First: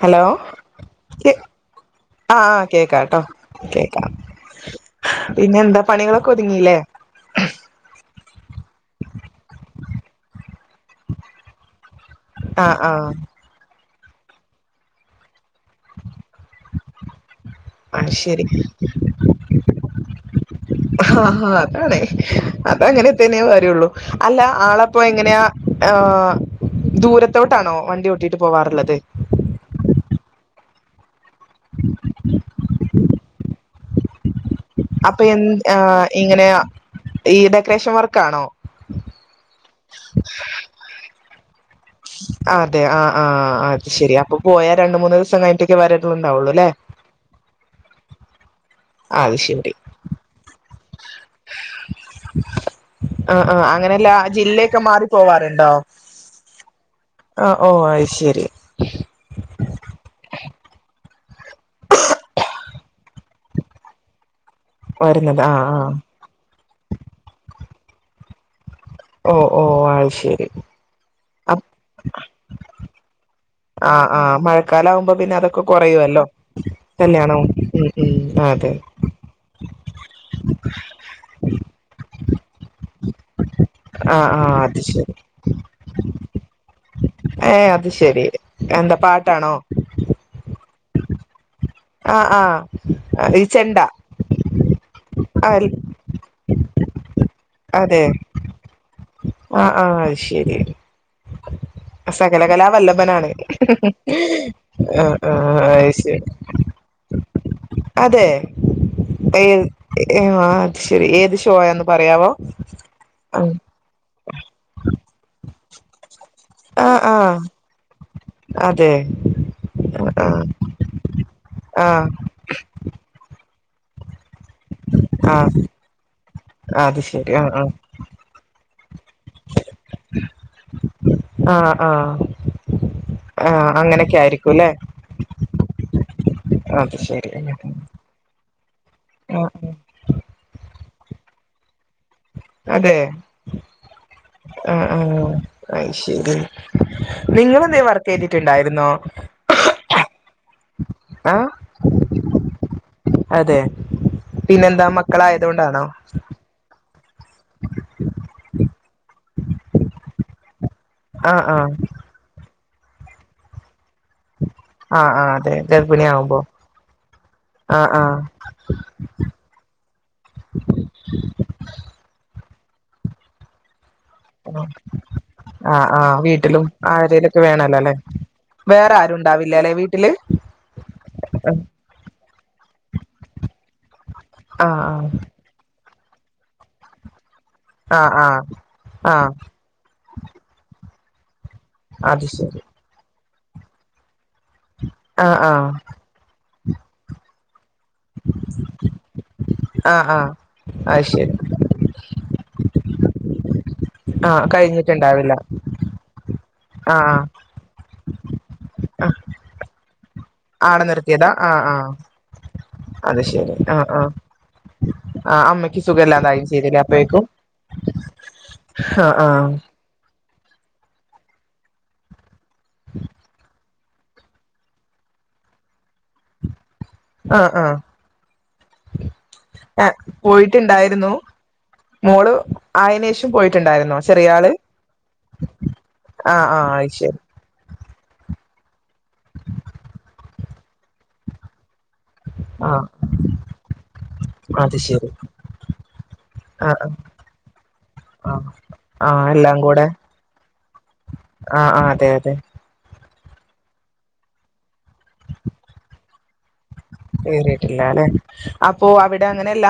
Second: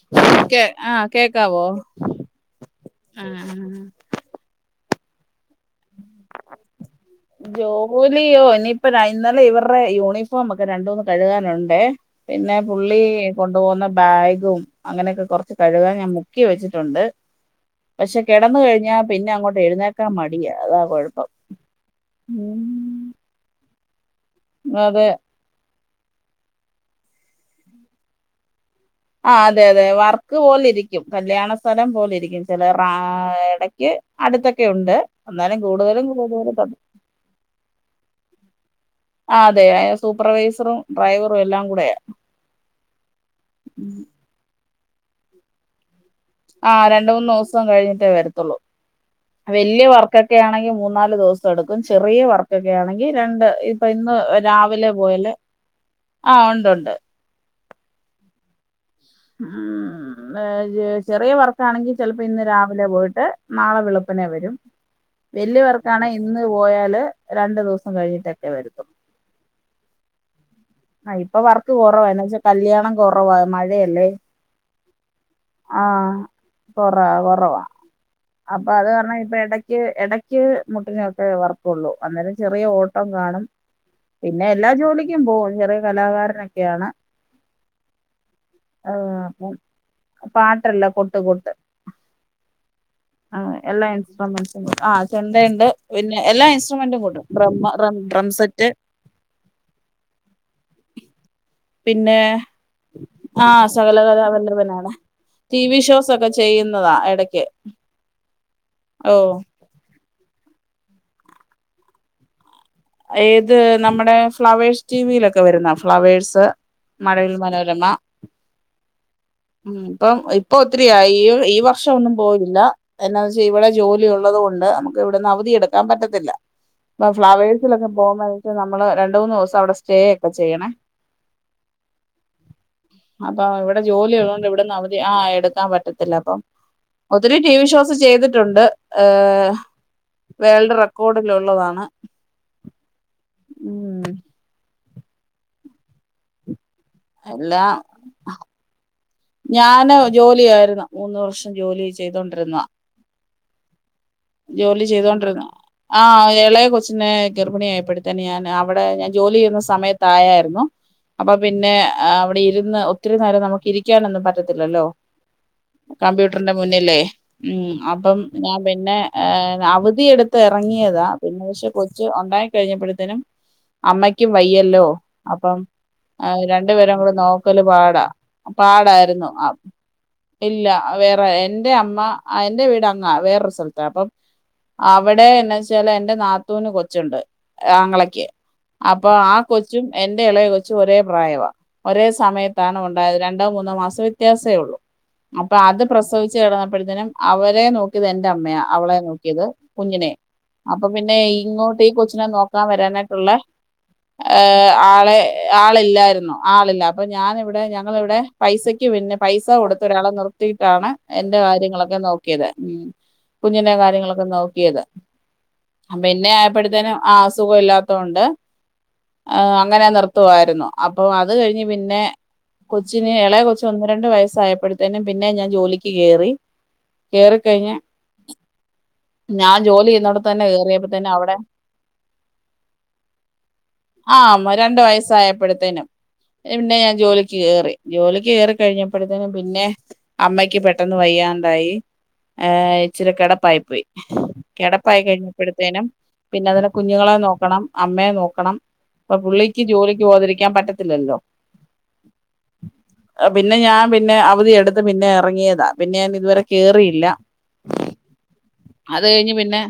Hello, കേ ആഹ് കെ കേക്കാവോ ആഹ്, കേക്കാട്ടോ ആഹ് ആഹ് കേക്കണം പിന്നെ എന്താ പണികളൊക്കെ ഒതുങ്ങീലേ? ലിയോ ഇനിയിപ്പതാ ഇന്നലെ ഇവർടെ യൂണിഫോമ് ഒക്കെ രണ്ടൂന്ന് കഴുകാന്ണ്ടേ പിന്നെ ആ ആ പുള്ളി കൊണ്ടു പോവുന്ന, ബാഗും അങ്ങനെയൊക്കെ കൊറ ച്ച് കഴുകാൻ ഞാൻ മുക്കി വെച്ചിട്ടുണ്ട്. ആ പക്ഷെ ശരി കെടന്ന് കഴിഞ്ഞാ പിന്നെ അങ്ങോട്ട് എഴുന്നേക്കാൻ മടിയാ അതാ ആ കൊഴപ്പം. അതാണ് അതങ്ങനെ തന്നെയാ വരുള്ളൂ അല്ല ആളപ്പോ അതെ എങ്ങനെയാ? ആഹ് ദൂരത്തോട്ടാണോ വണ്ടി ഓട്ടീട്ട് പോവാറ്ള്ള ആ അതെ അതെ വർക്ക് പോലെ രിക്കും. കല്യാണ സ്ഥലം പോലെ ഇരിക്കും ചെല റാടെ ക്ക് അടുത്ത അപ്പൊ എൻഏഹ് ഇങ്ങനെ ഈ ഡെക്കറേഷൻ വർക്കാണോ? ആ് അതെ സൂപ്പർവൈസറും ഡ്രൈവറും എല്ലാം- കൂടെയാ അതെ ആ അ ശെരി അപ്പൊ പോയാൽ രണ്ട് മൂന്ന് ദിവസം കഴിഞ്ഞിട്ടേ വര - ആ രണ്ട മൂന്ന് ദിവസം കഴിഞ്ഞിട്ടേ വരത്തുള്ളൂ അത് ശരി വലിയ വർക്കൊക്കെ ആണെങ്കി മൂന്നാല് ദിവസം എടുക്കും ചെറിയ വർക്കൊക്കെ ആണെങ്കിൽ ആ രണ്ട് ആ ഇപ്പൊ അങ്ങനെയല്ല ഇന്ന് ജില്ലയൊക്കെ രാവിലെ മാറി പോയല് പോവാറുണ്ടോ ആ ഒണ്ട് ആ ഓ ഓ അയി ശരി ഉം ചെറിയ വർക്കാണെങ്കിൽ ചിലപ്പോ ഇന്ന് രാവിലെ പോയിട്ട് നാളെ വെളുപ്പനെ വരും വരുന്നത് വല്യ ആഹ് ആഹ് വർക്കാണെ ഇന്ന് പോയാല- പിന്നെ രണ്ടു ദിവസം കഴിഞ്ഞിട്ടൊക്കെ വരുതൊള്ളൂ ഓ ഓ അത് ശരി ആ ഇപ്പൊ വർക്ക് കുറവയെന്നു വച്ചാൽ കല്യാണം കുറവാ ആ മഴയല്ലേ ആഹ മഴക്കാല ആകുമ്പോ പിന്നെ അതൊക്കെ ആഹ് കുറയുമല്ലോ കൊറ കല്യാണവും കൊറവാ ഉം ഉം അതൊക്കെ ഏ [unintelligible] ഇടയ്ക്ക് മുട്ടിനോക്കെ വറപ്പ [unintelligible] ള്ളൂ അന്നേരം ചെറിയ ഓട്ടം കാണും ആഹ് പിന്നെ ആഹ് എല്ലാ അത് ശരി ജോലിക്കും പോകും ചെറിയ കലാകാരനാ ഓക്കെയാണ് ഏ അത് ശെരി എന്താ പാട്ടാണോ? ട്ടല്ല, കൊട്ട് കൊട്ട്. ആഹ് ആഹ് ആ ഈ ചെണ്ട എല്ലാ ഇൻസ്ട്രുമെൻസും കൊ ആഹ് ചെണ്ട ഉണ്ട് ആഹ് പിന്നെ എല്ലാ ഇൻസ് ടുമെൻ്റും കൊട്ടും. ഡ്രമ്മ് റം അതെ ഡ്രംസെറ്റ് ആഹ് ആഹ് അത് ശരി പിന്നെ സകല കലാ വ ഭനാണ്. ആ സകലകലാവല്ലഭനാണ് അ ടി ആഹ് വി ഷോസ് അയ്ശെരി ഒക്കെ ചെയ്യുന്നതാ എടക്ക് അതേ ഓ ഏത് [unintelligible] ശരി ഏത് ഷോയാന്ന് പറയാവോ ഏത് നമ്മടെ ഫ്ളവേഴ്സ് ടി വിയിലൊക്കെ വരുന്ന, ഫ്ളവേഴ്സ് ആഹ് മഴവിൽ ആഹ് മനോരമ അതെ ഇപ്പം ആഹ് ഇപ്പൊ ഒത്തിരി ആയി ഈ ഈ വർഷം ആഹ് ഒന്നും പോയില്ല. എന്നാ [unintelligible] ഇവിടെ ജോലി ഉള്ളത് കൊ ണ്ട് അമുക്ക് ഇവിടന്ന് ആഹ് അവധി എടുക്കാൻ പറ്റത്തില്ല അത് [unintelligible] ശരി ആ ഫ്ലവേഴ് സേ ആ പോവുമ്പ [unintelligible] നമ്മള് രണ്ട് മൂന്നൂസവടെ സ്റ്റേ ഒക്കെ ചെയ്യണേ ആ ആ അപ്പ ആ ഇവിടെ അങ്ങനെയൊക്കെ ജോലിയുള്ളോണ്ട് ആയിരിക്കുംല്ലേ ഇവിടുന്ന് അവധി ആ എടുക്കാൻ പ ത്തില്ല അപ്പം അത് ശരി ഒത്തിരി ടി വി ഷോസ് ചെയ്തിട്ടുണ്ട്. ഏ ആ വേൾഡ് റെ ക്കോർഡ്ലെയുള്ളതാണ്. അതെ ആ ആ ആയിശേരി എല്ലാം ഞാന് ജോലി ആയിരുന്നു മൂന്ന് ആ വർഷം ജോലി ചെയ്തോണ്ടിരുന്നാ. അതെ ജോലി പിന്നെന്താ ചെയ്തോണ്ടിരുന്ന മക്കളായതുകൊണ്ടാണോ ആ ഇളയെ കൊച്ച് ന്നേ ഗർഭിണിയ ആയപ്പാതെന്നെ ഞാൻ അവിടെ ഞാൻ ജോലി ചെയ്യുന്ന സമയത്ത ആയായിരുന്നു. അപ്പൊ ആ ആ പിന്നെ അവിടെ ഇരു രിന്നു ഒത്തിരി നേരം നമുക്ക് ഇരി രിക്കാനൊന്നും പറ്റത്തില്ലല്ലോ. ആ ആ അതെ ഗർഭിണി ആവുമ്പോ കമ്പ്യൂട്ടറിന്റെ മുന്നിലേ മം ആ ആ അപ്പം ഞാൻ പിന്നെ എ അവധി എടുത്ത് ഇറങ്ങിയതാ പിന്നെ പക്ഷെ കൊച്ച ഉണ്ടായി ണ്ടായി കഴിഞ്ഞപ്പോഴത്തനും അമ്മയ്ക്കും വയ്യല്ലോ അപ്പം ആ ആ വീട്ടിലും രണ്ടു പേരും കൂടെ ആരേലൊക്കെ നോക്കല് വേണല്ലോ അല്ലെ പാടാ വേറെ ആരും പാടായിരുന്നു. ആ ഉണ്ടാവില്ല അല്ലെ വീട്ടില് ഇല്ല വേറെ എന്റെ അമ്മ ആ എന്റെ വീട് അങ്ങ വേറൊരു സ്ഥലത്ത അപ്പം ആ അവിടെ എന്നാച്ചാല് എൻ എന്റെ നാത്തൂന് കൊച്ചുണ്ട് ആ ആ ആങ്ങളക്ക് ആ അപ്പൊ ആ കൊച്ചും എന്റെ ഇളയെ കൊച്ചും ഒരേ - പ്രായവാ ഒരേ അത് ശരി സമയത്താണ് ഉണ്ടായത് രണ്ട്- രണ്ടോ മൂന്നോ മാസവേ വ്യത്യാസമേ ഉള്ളൂ ആ ആ അപ്പൊ അത് പ്രസവിച്ചു താ പ്പത്തിന് അവരെ നോക്കി എന്റെ അമ്മയ അവളെ ക്കിയത് ആ കുഞ്ഞിനെ ആ അപ്പൊ അത് പിന്നെ ശരി ഇങ്ങോട്ട് ഈ കൊച്ചിനെ നോക്കാൻ വരാനായിട്ടുള്ള ആഹ് ആളെ കഴിഞ്ഞിട്ടുണ്ടാവില്ല ആളില്ലായിരുന്നു ആഹ് ആളില്ലഞാൻ ഇവിടെ ഞങ്ങളിവിടെ പൈസക്ക് എനിക്ക് ആഹ് പിന്നെ പൈസ കൊടുത്ത് ഒരാളെ നിർ ആടെ നിർത്തിട്ടാണ് നിർത്തിയതാ എന്റെ ആഹ് ആഹ് കാര്യങ്ങളൊക്കെ നോക്കിയത് അത് ശരി കുഞ്ഞിന്റെ ആഹ് കാര്യം ര്യങ്ങൾ ആഹ് എല്ലാം നോക്കിയത് ആഹ് അമ്മയ്ക്ക് പിന്നെ സുഖല്ലാതായും ആയപ്പോ തേക്കിനും ആ അസുഖമെല്ലാം തോണ്ട് ഹ് ആ ഹ പോവരുന്നു അപ്പോ അത് കഴിഞ്ഞു പിന്നെ കൊച്ചിനെഎ ളെ കൊച്ചിനെ ഒന്ന് രണ്ടു വയസ്സായപോത്തനും പിന്നെ ഞാൻ ജോലിക്ക് കേറി കേറി ആഹ് കയിഞ്ഞ് ആഹ് ഞാൻ ഏഹ് ജോലിചെയ്യുന്നിടത്തു തന്നെ കേറിയപ്പോ തന്നെ പോയിട്ടുണ്ടായിരുന്നു അവിടെ മോള് ആയനേഷം പോയിട്ടുണ്ടായിരുന്നോ ആ ചെറിയ ആള് രണ്ടു വയസ്സായപോത്തിന് ആഹ് പിന്നെ ആഹ് അത് ഞാൻ ശരി ജോലിക്ക് കേറി കേറി കഴിഞ്ഞപ്പോ തിന് പിന്നെ അമ്മക്ക്പെട്ടന്ന് വയ്യാതായി എ ആഹ് ഇച്ചിരി കിട പോയ്‌ അത് ശരി കിടപായികായിഞ്ഞ പൊത്തിനുംപിന്നെ അതിനെ ആഹ് ആഹ് കുഞ്ഞുങ്ങളെ നോക്കണം അമ്മയെ ആഹ് നോക്കണം അപ്പൊ ആഹ് എല്ലാം പുള്ളിക്ക് കൂടെ ജോലിക്ക് പോവാതിരിക്കാൻ പറ്റത്തില്ലല്ലോ ആഹ് ആഹ് അതെ അതെ പിന്നെ ഞാൻ പിന്നെ അവധി എടുത്തു പിന്നെ എ റങ്ങിയതാ ഇതുവരെ കേറിയില്ല കേറിട്ട് ഇല്ല ല്ലേ അപ്പോ അത് അവിടെ കഴിഞ്ഞ് അങ്ങനെ പിന്നെ ഇല്ല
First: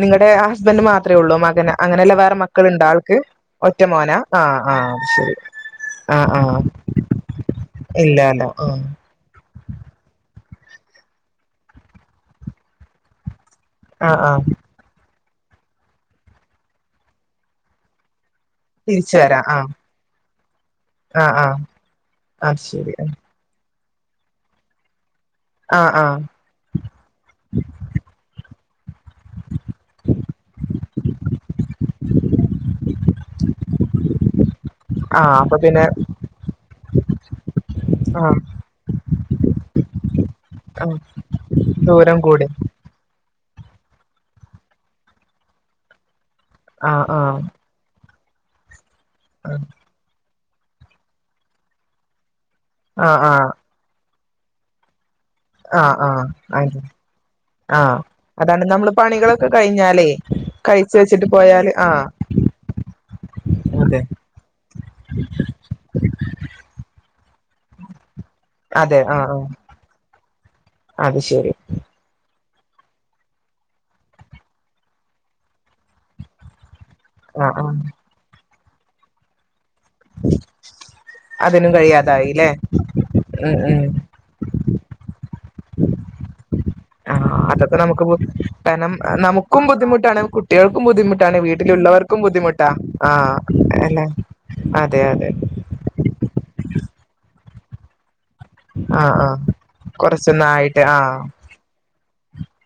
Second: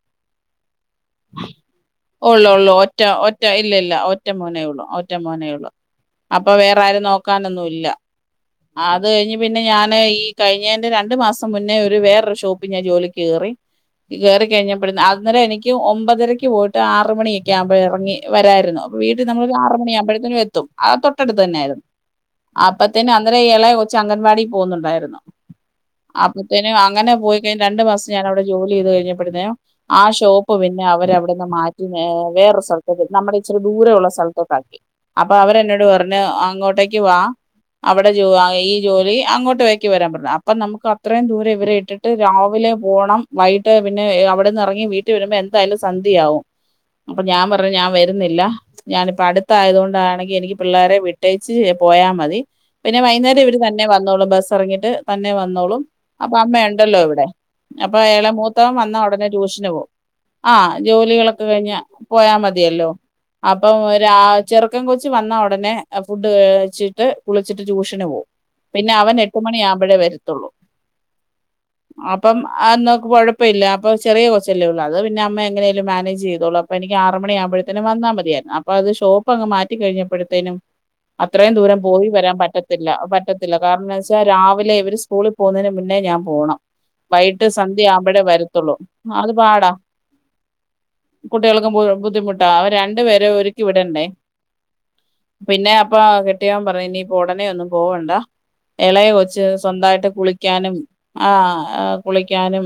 നിങ്ങളുടെ ഹ സ് അത്രേയൊള്ളൂ മകന് അങ്ങനെ അല്ല വേറെ ഉള്ളു ഉള്ളു മക്കളുണ്ടോ ഒറ്റ ആൾക്ക് ഒറ്റ ഇല്ല ഇല്ല ഒറ്റമോനാ ഒറ്റ ആ മോനേ ഉള്ളു ഒറ്റ ഹ് മോനേ ഉള്ളു ആ അപ്പൊ വേറെ ആരും നോക്കാനൊന്നും ഇല്ലാ ല്ലേ പിന്നെഞാന് ഈ കഴിഞ്ഞന്റെ രണ്ടു മാസം മുന്നേ വേറെ ഷോപ്പിൽ ജോലിക്ക് കേറി ഇ ആഹ് ആഹ് കേറിക്കഴിഞ്ഞാപോത്തിന് അന്നേരം എനിക്ക് ഒമ്പത്തരക്ക് പോയിട്ട് ആറു മണി ഒക്കെ ആയെ എറങ്ങി വരായിരുന്നു അപ്പൊ തിരിച്ച് വിട്ടിൽ വരാം നമ്മൾ, ആഹ് ആറുമണിയബോ ത്തിനു ത്തും ആഹ് തൊട്ടടുത്ത് തന്നെ ആഹ് ആയിരുന്നു അത് ശരി അപ്പോത്തിനു അന്നേരം എളേകൊച്ചു ച്ച് അംഗവാടിയിൽ പോവുന്നുണ്ടായിരുന്നു ആഹ് ആഹ് അപ്പോത്തിനു അങ്ങനെ പോയി കയിഞ്ഞ് രണ്ടു മാസം ഞാൻ അവിടെ നിന്നു ജോലിചെയ്ത് കഴിഞ്ഞപ്പോ പിന്നെ ആ ഷോപ്പ് പിന്നെ അവർ അവിടെന്ന് മാറ്റി വേറെ സ്‌ഥത്തേക്ക് നമ്മളെ ഇച്ചിരിദൂരെയുള്ള സ്‌ഥലത്തേക്ക് ആക്കി അപ്പോ ആഹ് അവർ അപ്പൊ പിന്നെ എന്നോട് പറഞ്ഞു അങ്ങോട്ടേക്ക് ആഹ് വാഈ ജോലി അങ്ങോട്ടേക്ക് വരാൻ പറഞ്ഞു അപ്പോ നമ്മക്ക് ആഹ് അത്ര ദൂരം ഇവരെ ഇട്ടിട്ട് ദൂരം കൂടി രാവിലെ പോണം വൈകിട്ട് പിന്നെ അവിടെന്ന് ഇറങ്ങി വീട്ട്- വരുമ്പോ എന്തായാലും സന്ധിയയാവും ആഹ് അപ്പൊ ആഹ് ഞാൻ പറഞ്ഞു ഞാൻ വ- ന്നില്ല ഞാൻ ഇപ്പൊ അടുത്തായതു കൊണ്ടാണെങ്കിൽ എനിക്ക്- പിള്ളേരെ വിട്ടേച്ച് പോയാ മതി പിന്നെ ആഹ് വൈന്നേരം ആഹ് ഇവര് തന്നെ വന്നോളും. ബസ് ഇറങ്ങീട്ട് തന്നെ വന്നോളും ആഹ് അപ്പൊ അമ്മ ആഹ് അത് എണ്ടല്ലോ ഇവിടെ. അപ്പൊ ആഹ് ഏളെ അതാണ് മൂത്തവൻ നമ്മള് വന്നാ ഒടനെ പണികളൊക്കെ ട്യൂഷന് പോകും. കഴിഞ്ഞാലേ ആ കഴിച്ച് വെച്ചിട്ട് ജോലികളൊക്കെ പോയാല് കഴിഞ്ഞ ആഹ് പോയാ മതിയല്ലോ അപ്പം അതെ ഒരാ ചെറുക്കൻ കൊച്ചു വന്നാ ഉടനെ ഫുഡ് കഴിച്ചിട്ട് [unintelligible] കുളിച്ചിട്ട് ട്യൂഷന് പോവും പിന്നെ അതെ അവൻ ആഹ് എട്ട് മണി ആവുമ്പഴേ വരത്തുള്ളൂ ആഹ് അത് ശരി അപ്പം അന്നൊക്ക് കൊഴപ്പവില്ല അപ്പൊ ചെറിയ കൊച്ചല്ലേ ഒ ള്ളു അത് പിന്നെ അമ്മ എങ്ങനേലും മാനേജ് ചെയ്തോളും അ പ്പ എനിക്ക് ആറ് മണി ആഹ് ആഹ് ആകുമ്പഴത്തേനും വന്നാ മതിയായിരുന്നു അ പ്പ അത് ഷോപ്പങ് മാ റ്റി കഴിഞ്ഞപ്പഴത്തേനും അത്രയും അതിനും ദൂരം പോയി വരാൻ കഴിയാതായില്ലേ പറ്റത്തില്ല. പറ്റത്തില്ല ഉം കാരണം ഉം എന്താന്ന് വെച്ചാ രാവിലെ ഇവര് സ്കൂളിൽ പോകുന്നതിന് മുന്നേ ഞാൻ പോണം ആഹ് വൈകിട്ട് സന്ധ്യ അവുമ്പഴേ വരത്തുള്ളൂ അത് ക്കും പാടാ ബുദ്ധിമുട്ടാണ് കുട്ടികൾക്കും ബുദ്ധിമുട്ടാണ് കുട്ടികൾക്കും ബു- വീട്ടിലുള്ളവർക്കും ബുദ്ധിമുട്ടാ അവർ ആ രണ്ടുപേരെ ഒരുക്കി വിടണ്ടേ അല്ലെ അതെ അതെ യാൻ പറഞ്ഞ് ഇനിയിപ്പോ ഉടനെ ഒന്നും പോവണ്ട എളയ ആഹ് ആഹ് കൊച്ച് സ്വന്തായിട്ട് കുളിക്കാനും കൊറച്ചൊന്നായിട്ട് ആഹ് ആ അഹ് കുളിക്കാനും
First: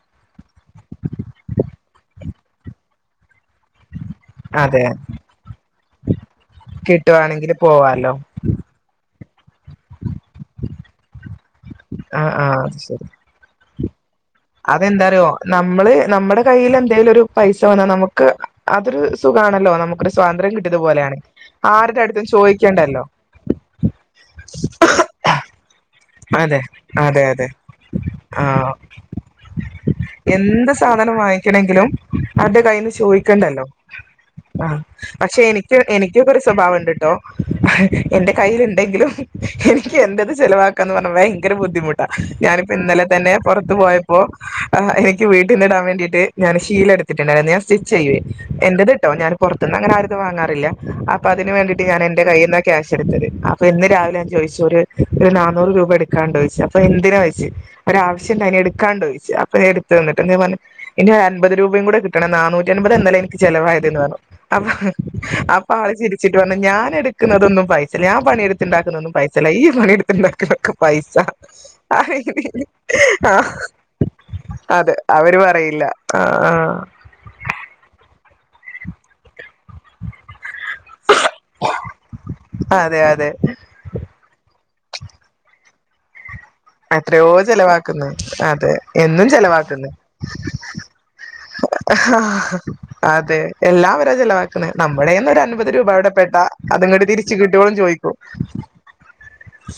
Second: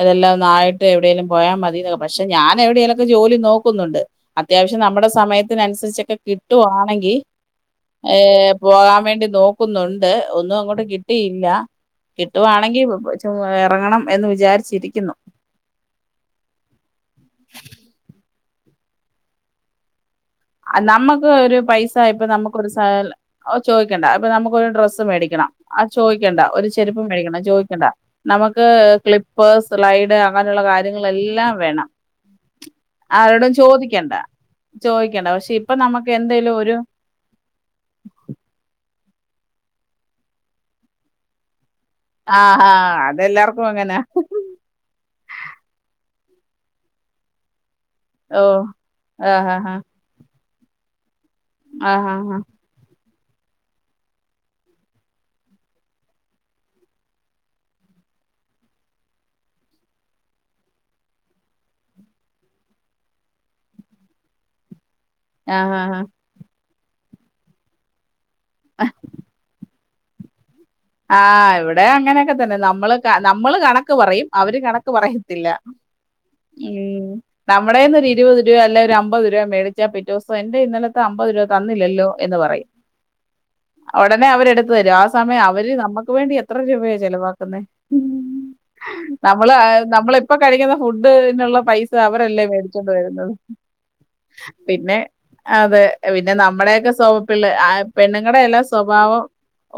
അതെല്ലാം ഒന്നായി ത്ത് എവിടേലും പോയാ മതിന്ന്. പക്ഷെ ഞാ എവിടേലുക്കെ നോ ക്കുന്നുണ്ട് അത്യാവശ്യം അതെ നമ്മുടെ സമയത്തിനനുസരിച്ചൊക്കെ കിട്ടുവാണെങ്കിൽ കിട്ടുവാണെങ്കില് പോവാലോ ഏ പോകാൻ വേണ്ടി നോക്കുന്നുണ്ട് ഒന്നും അങ്ങോട്ട് കിട്ടിയില്ല ആഹ് ആഹ് അത് കിട്ടുവാണെങ്കിൽ ശരി ചോ ഇറങ്ങണം എന്ന് വിചാരിച്ചിരിക്കുന്നു. അതെന്താറിയോ നമ്മള് നമ്മടെ കൈയ്യിലെ എന്തെലും ഒരു പൈസ വന്നാ നമുക്ക് അതൊരു സുഖണല്ലോ നമുക്ക് ആ നമ്മുക്ക് ഒരു പൈസ ഇപ്പൊ അടുത്തും നമുക്കൊരു ചോദിക്കണ്ടല്ലോ സലാം ചോദിക്കണ്ട. ഇപ്പൊ നമുക്കൊരു ഡ്രസ്സ് മേടിക്കണം ആ ചോദിക്കണ്ട, അതെ ഒരു ചെരുപ്പം അതെ മേടിക്കണം അതെ ചോദിക്കണ്ട, നമുക്ക് ആഹ് ക്ലിപ്പ്, സ്ലൈഡ് അങ്ങനെയുള്ള എന്ത് കാര്യങ്ങള സാധനം എല്ലാം വേണം വാങ്ങിക്കണെങ്കിലും ആരുടെ കയ്യിന്ന് ആരോടും ചോദിക്കണ്ടല്ലോ ചോദിക്കണ്ട. ആഹ് ചോ പക്ഷെ എനിക്ക് എനിക്കൊരു സൗഭാവമിണ്ടട്ടോ എന്റെ കയ്യിൽ ഇ ണ്ടാകിലും എനിക്ക് എന്റെത് ചെലവാ ക്കാന്നു പറഞ്ഞ ഭങ്കര ബുദ്ധിമു ട്ട. ആഹാ ഞാനിപ്പൊ ഇന്നലെ തന്നെ അതെല്ലാർക്കും പുറത്തു അങ്ങനാ പോയപ്പോ ഹ് എനിക്ക് വീട്ടിന്നിടാൻ വേണ്ടിട്ട് ഞാന് ഷീല എടുത്തിട്ടുണ്ടായിരിന്നു ഞാൻ സി സിച്ച് ചെയ്യുവെ. ഓ എന്റേത് ട്ടോ ഞാൻ ആഹാഹാ പുറത്ത്ന്ന് അങ്ങനെ ആരതും വാങ്ങ ഇല്ല അ പ്പതിന് വേണ്ടിട്ട് ഞാനെന്റെ ആഹാഹാ കയ്യിന്ന ക്യാഷ് ച്ചെടുത്തത് അപ്പൊ ഇന്ന് രാവിലെ ഞാ ചോയ് ച്ചൊരു [unintelligible] നൂറ് രൂപ എടുക്കാണ്ടോച്ചു അപ്പൊ എന്തിനാ വെച്ച് ഒരാവശ്യണ്ടായിന് എടുക്കാണ്ടോയ്ച്ചു അപ്പോ എടുത്തന്നിട്ട് എന്തെ പറഞ്ഞ ഇനി അൻപത് രൂപയും കൂടെ കിട്ടണം നാനൂറ്റി എൻപത് ഇന്നലെ എനിക്ക് ചെിലവായതേന്‌ പറഞ്ഞു. അപ്പൊ അപ്പോ ആള് ആഹാഹാ ചിരിച്ചിട്ട് പറഞ്ഞ് ഞാൻ എടുക്കുന്നതൊന്നും പൈസില്ലഞാപ് പണിയെടുത്തിണ്ടാക്കുന്ന ഒും പൈസല്ല ഈ പണെടുത്ത് പി ന്നെ കിതക്കും ആ ഇവിടെ അങ്ങനെയൊക്കെ തന്നെ നമ്മള് ആഹ് നമ്മള് കണക്ക് പറയും അവര് കണക്ക് അതെ അവര് പറയത്തില്ല പറയില്ല ആഹ് മ്മ് നമ്മടെന്നൊരു ഇരുപത് രു അല്ല ഒരു അമ്പത് രുപ മേടിച്ചാൽ പിറ്റോസം ന്റെ ഇന്നലത്തെ അമ്പത് രൂപ തന്നില്ലല്ലോ എന്ന് പറയും. അതെ അതെ ഉടനെ അവരെടുത്തു തരും ആ സമയം ഇവര് നമക്ക് വെണ്ടി എത് ത്ര രൂപയാ എത്രയോ ചെലവാക്കുന്നെ ചെലവാക്കുന്ന് അതെ എന്നും നമ്മൾ ചെലവാക്കുന്ന് നമ്മ്മളിപ്പ കഴിക്കുന്ന ഫുഡിനുള്ള പൈസ അവരല്ലേ മേടിച്ചൊണ്ട വരുന്നത് അതെ എല്ലാം അവരാ ചെലവാക്കുന്നെ പിന്നെ നമ്മുടെന്ന് ഒരു അൻപത് അതേ രൂപ അവിടെ പിന്നെ പെട്ടാ നമ്മുടെക്കെ അതങ്ങോട്ട് തിരിച്ച് സ്വപ്പിലെ കിട്ടിയോളും ചോദിക്കും പെണ്ണുങ്ങടെ എല്ലാം സ്വഭാവം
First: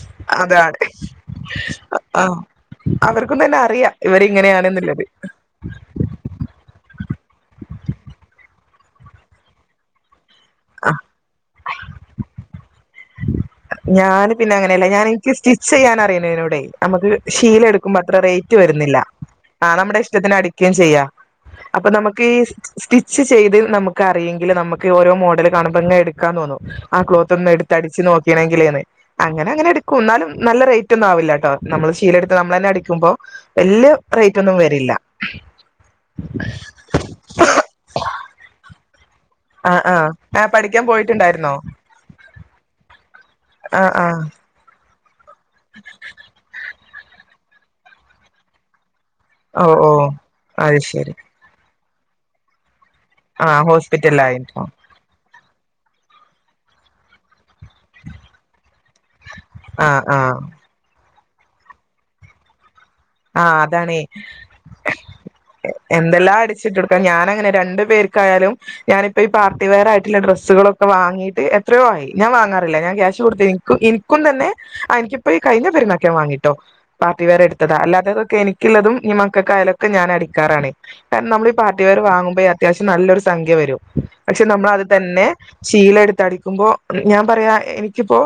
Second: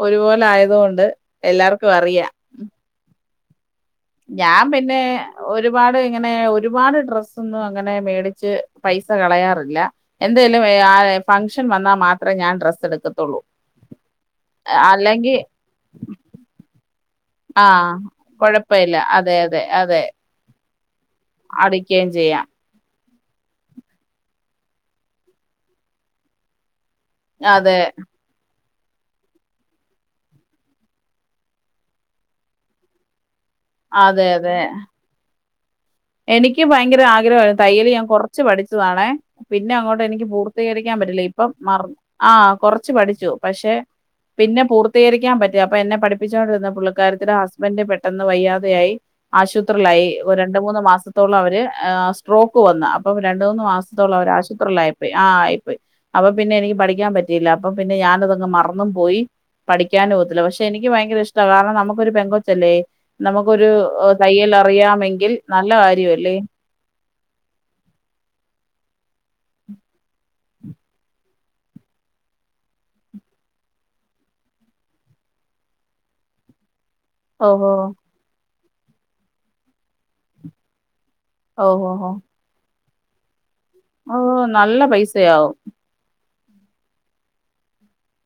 ഒരുപോലെ ആയ ഒണ്ട് എല്ലാർക് അ ആ അവർ പ്പോ പിന്നെ അറിയാം ഞാ പിന്നെ ഇവരിങ്ങനെയാണെന്നുള്ളത് ഒരു പാടിങ്ങനെ ഒരുപാട് ഡ്രസ്സ്‌- പ്പൊന്നും അങ്ങനെ മേടിച് പൈസ കളയാറിപ്ല എന്തേലും ആ ഫങ്ക്ഷന് വന്നാൽ മാത്രേ ഞാൻ ഡ്രസ്സ്‌ എടുക്കു ഒക്കത്തൊള്ളൂ ഞാന് പിന്നെ അങ്ങനെയല്ല ഞാന് എനിക്ക് സ്റ്റിച് ചെയ്യാൻ അറിണിണോട് നമുക്ക്- ആഹ് ശീലെടുക്കുമ്പം അത്ര റേറ്റ് കൊഴപ്പമില്ല വരുന്നില്ല അതെ അതെ ആ നമ്മുടെ അതെ ഇഷ്ടത്തിന് അടിക്കേം ചെയ്യ അപ്പൊ അടിക്കുകയും നമുക്കീ ചെയ്യാം സ്റ്റിച് സ്റ്റിച് ചെയ്ത് നമുക്കറിയേങ്കിൽ നമുക്ക് ഓരോ മോഡൽ കാണുമ്പോങ്ങനെടുക്കാൻ തോന്നും. ആ ക്ലോത്തെന്ന് എടുത്ത് അതെ അടിച്ചു നോക്ക് [unintelligible] അങ്ങനങ്ങാനേട്ക്കും ന്നാലും നല്ല റേറ്റോന്നാവൂലട്ടോ നമ്മള് ശീലെടുത്തമ്മളെന്നടിക്കുമ്പോ. വല്യ അതെ റേറ്റ് ഒന്നും അതെ വരില്ല. എനിക്ക് ഭയങ്കര ആഗ്രഹമായിരുന്നു തയ്യൽ ഞാൻ കുറച്ച് പഠിച്ചതാണേ. പിന്നെ ആ ആ അങ്ങോട്ട് എനിക്ക് ആ പഠിക്കാൻ പൂർത്തീകരിക്കാൻ പറ്റില്ല ഇപ്പം പോയിട്ടുണ്ടായിരുന്നോ മറ ആ കൊറച്ച് പഠിച്ച പക്ഷെ ആ ആ പിന്നെ പൂർ തേരി [unintelligible] അപ്പൊ എന്നെ പഠപ്പിച്ചൊണ്ടരുന്ന പുള്ള അക്കാര്യത്തില ഹസ്ബൻഡ പെട്ടെന്ന് വയ്യാതെയായി, ഓ ഓ ആശുപത്രിയിലായി ഒരു രണ്ട മൂന്ന് അത് മാസം. ശരി മാസത്തോളം അവര് ആ് സ്ട്രോക്ക് വന്ന അപ്പൊ രണ്ട ആ മൂന്ന് മാസത്തോളം അവര് ഹോസ്പിറ്റലായിട്ടോ ആശുപരിൽ ആയിപ്പോയി, ആ ആയി അപ്പൊ പിന്നെനിക്ക് പഠിക്കാൻ പറ്റിയില്ല അപ്പ പിന്നെ ഞാന അതങ് മറ ഒന്നും പോയി ആ പഠിക്കാനും ആ പോത്തില്ല പക്ഷെ എനിക്ക് ഭയങ്കര ഇഷ്ട കാരണം നമുക്കൊരു പെങ്കൊച്ചല്ലേ. ആ നമുക്കൊരു അതാണേ തയ്യൽ അറിയാമെങ്കിൽ നല്ല കാര്യം. ഇതെല്ലാം അടിച്ചിട്ടൊടുക്കാം ഞാനങ്ങനെ രണ്ടു പേർക്കായാലും ഞാനിപ്പോ ഈ പാർട്ടിവെയർ ആയിട്ടുള്ള ഡ്രസ്സുകളൊക്കെ വാങ്ങീട്ട് എത്രയോ ആയി ഞാൻ വാങ്ങാറില്ല ഞാൻ ക്യാഷ് കൊടുത്തി എനിക്കും തന്നെ എനിക്കിപ്പോ ഈകഴിഞ്ഞ പെരുന്നാക്ക് ഞാ വാങ്ങിട്ടോ പാട്ടിവെയർ ഓഹോ എടുത്തത അല്ല എനിക്കുള്ളതും മക്കക്കായലൊക്കെ ഞാൻ അടിക്കാറാണ്. കാരണമ്മളീ പാർട്ടിവയർ ഓഹോഹോ വാങ്ങ്മ്പോ അത്യാവശ്യം നല്ലൊരു സംഖ്യ വരും. ഓ പക്ഷെ നമ്മൾ നല്ല അത് തന്നെ പൈസയാവും ശീലം എടുത്തട ുമ്പോ ഞാൻ പറയാ എനിക്കിപ്പോ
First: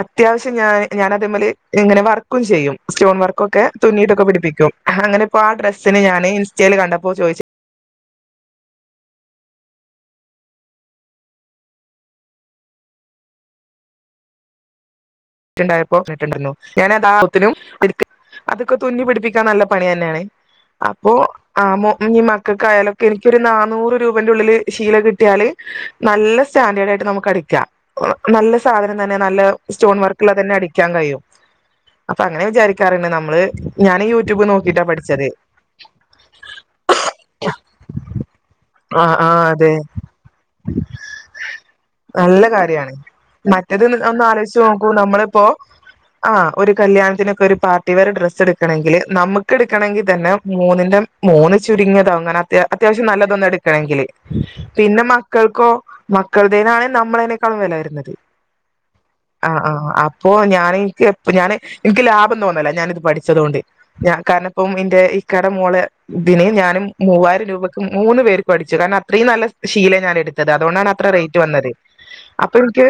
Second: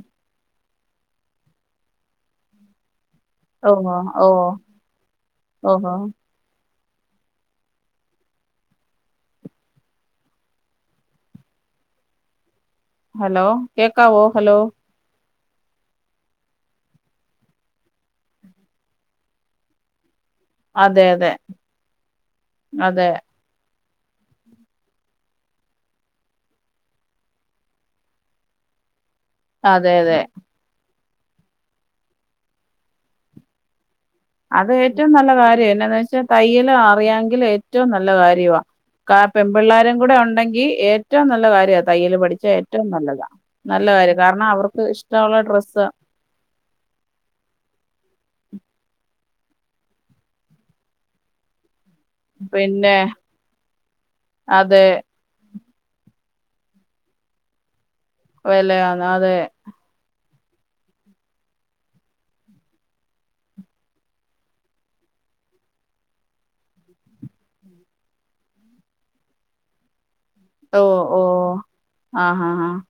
അത്യാവശ്യം ഞാൻ ഞാന അതേ മലെ ഇങ്ങനെ വർക്കും ചെയ്യും. ൂൺ വർക്ക് ഓക്കെ. ഓഹോ തുന്നിട്ടൊക്കെ ഓ പിടിപ്പിക്കും. അങ്ങനെപ്പോ ആ ഓഹോ ഡ്രസ്സിന് ഞാന് ചേൽ കണ്ടപ്പോ ചോയിച്ചു ഹലോ കേക്കാവോ? ഹലോ! [unintelligible] അതൊക്കെ തുന്നി പിടിപ്പിക്കാൻ നല്ല പണി തന്നെയാണ് അതെ അപ്പൊ അതെ ആ മക്കൾക്കായാലൊക്കെ അതെ എനിക്കൊരു നാനൂറ് രൂപ ഉള്ള ശല കിട്ടിയാൽ നല്ല സ്റ്റാട്ട് നമട നല്ല സാധ [unintelligible] െ നല്ല അതെ സ്റ്റോൺ അതെ വർക്ക് തന്നെ അടിക്കാൻ കഴിയും അപ്പൊ അങ്ങനെ വിചാരിക്കാറുണ്ട് നമ്മള് ഞാൻ യൂട്യൂബ് അത് നോക്കിട്ടാ ഏറ്റവും പഠിച്ചത് നല്ല കാര്യം എന്നന്ന് വച്ചാ തയ്യൽ അറിയാങ്കിൽ ഏറ്റവും നല്ല കാര്യമാണ് ആ ആ പെൺ അതെ പിിള്ളോരും കൂടെ ഉണ്ടെങ്കി ഏറ്റവും നല്ല കാര്യമാണ് തയ്യൽ നല്ല പഠിച്ചാ ഏറ്റവും കാര്യാണ് നല്ലതാ മറ്റത് നല്ല കാര്യം ഒന്ന് കാരണം ആലോചിച്ച് അവർക്ക് നോക്കൂ ഇഷ്ടമുള്ള നമ്മളിപ്പോ ഡ്രസ്സ് ആ ഒര് കല്യാണത്തിനൊക്കെ ഒര് പാർട്ടി വെയറ് ഡ്രസ് എട് ണെങ്കില് നമക്ക് എടുക്കണമെങ്കിൽ തന്നെ മൂന്നിൻ്റെ മൂന്ന് വെ ചുരുങ്ങിയത് അങ്ങനെ അത് പിന്നെ അത്യാവശ്യം നല്ലതൊന്ന് എട്ക്കണമെങ്കില് അതെ പിന്നെ മക്കൾക്കോ മക്കളടെതാണ് നമ്മളേനെക്കാളും വെല വെര്ന്നത് വെല ആാ ആാ ആാ അപ്പോ ഞാന് എനിക്ക് ഞാന് എനിക്ക് ലാഭം തോന്നാല്ലാ ഞാന ഇത് പഠിച്ചത്കൊണ്ട് ഞാ കാരണം ഇപ്പം എന്റെ ഈ കട മോള ഇതിനെ ഞാനും മൂവായിരം രൂപയ്ക്ക് മൂന്ന് പേർ പഠിച്ചു കാരണം അത്രയും നല്ല ശീല ഞാൻ എട് [unintelligible] ഓ അതുകൊണ്ടാണ് അത്ര ഓ റേറ്റ് വന്നത് ആ ഹാ അപ്പൊ ഹാ എനിക്ക്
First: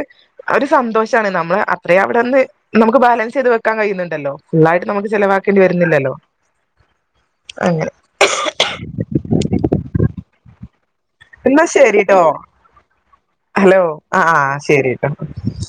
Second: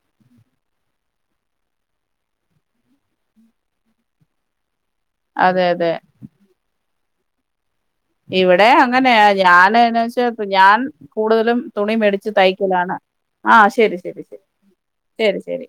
ഒര് സന്തോഷം നമ്മള് അത്രയെ അവടെന്ന് നമക്ക് ബാലൻസ് ചെയ്ത് വെക്കാൻ കഴിയുന്നുണ്ടല്ലോ ഫുൾയിട്ട് നമക്ക് ചെലവാക്കേണ്ടി അതെ അതെ വെരുന്നില്ലല്ലോ അങ്ങനെ ഇവടെ അങ്ങനെയ ഞാന് യെന്ന് വെച്ചാ ഞാൻ കൂടുതലും എന്നാ തുണി ശരിട്ടോ മേടിച്ച് തെയ്ക്കലാണ് ഹലോ ആാ ആാ ശെരിട്ടോ ശരി ശരി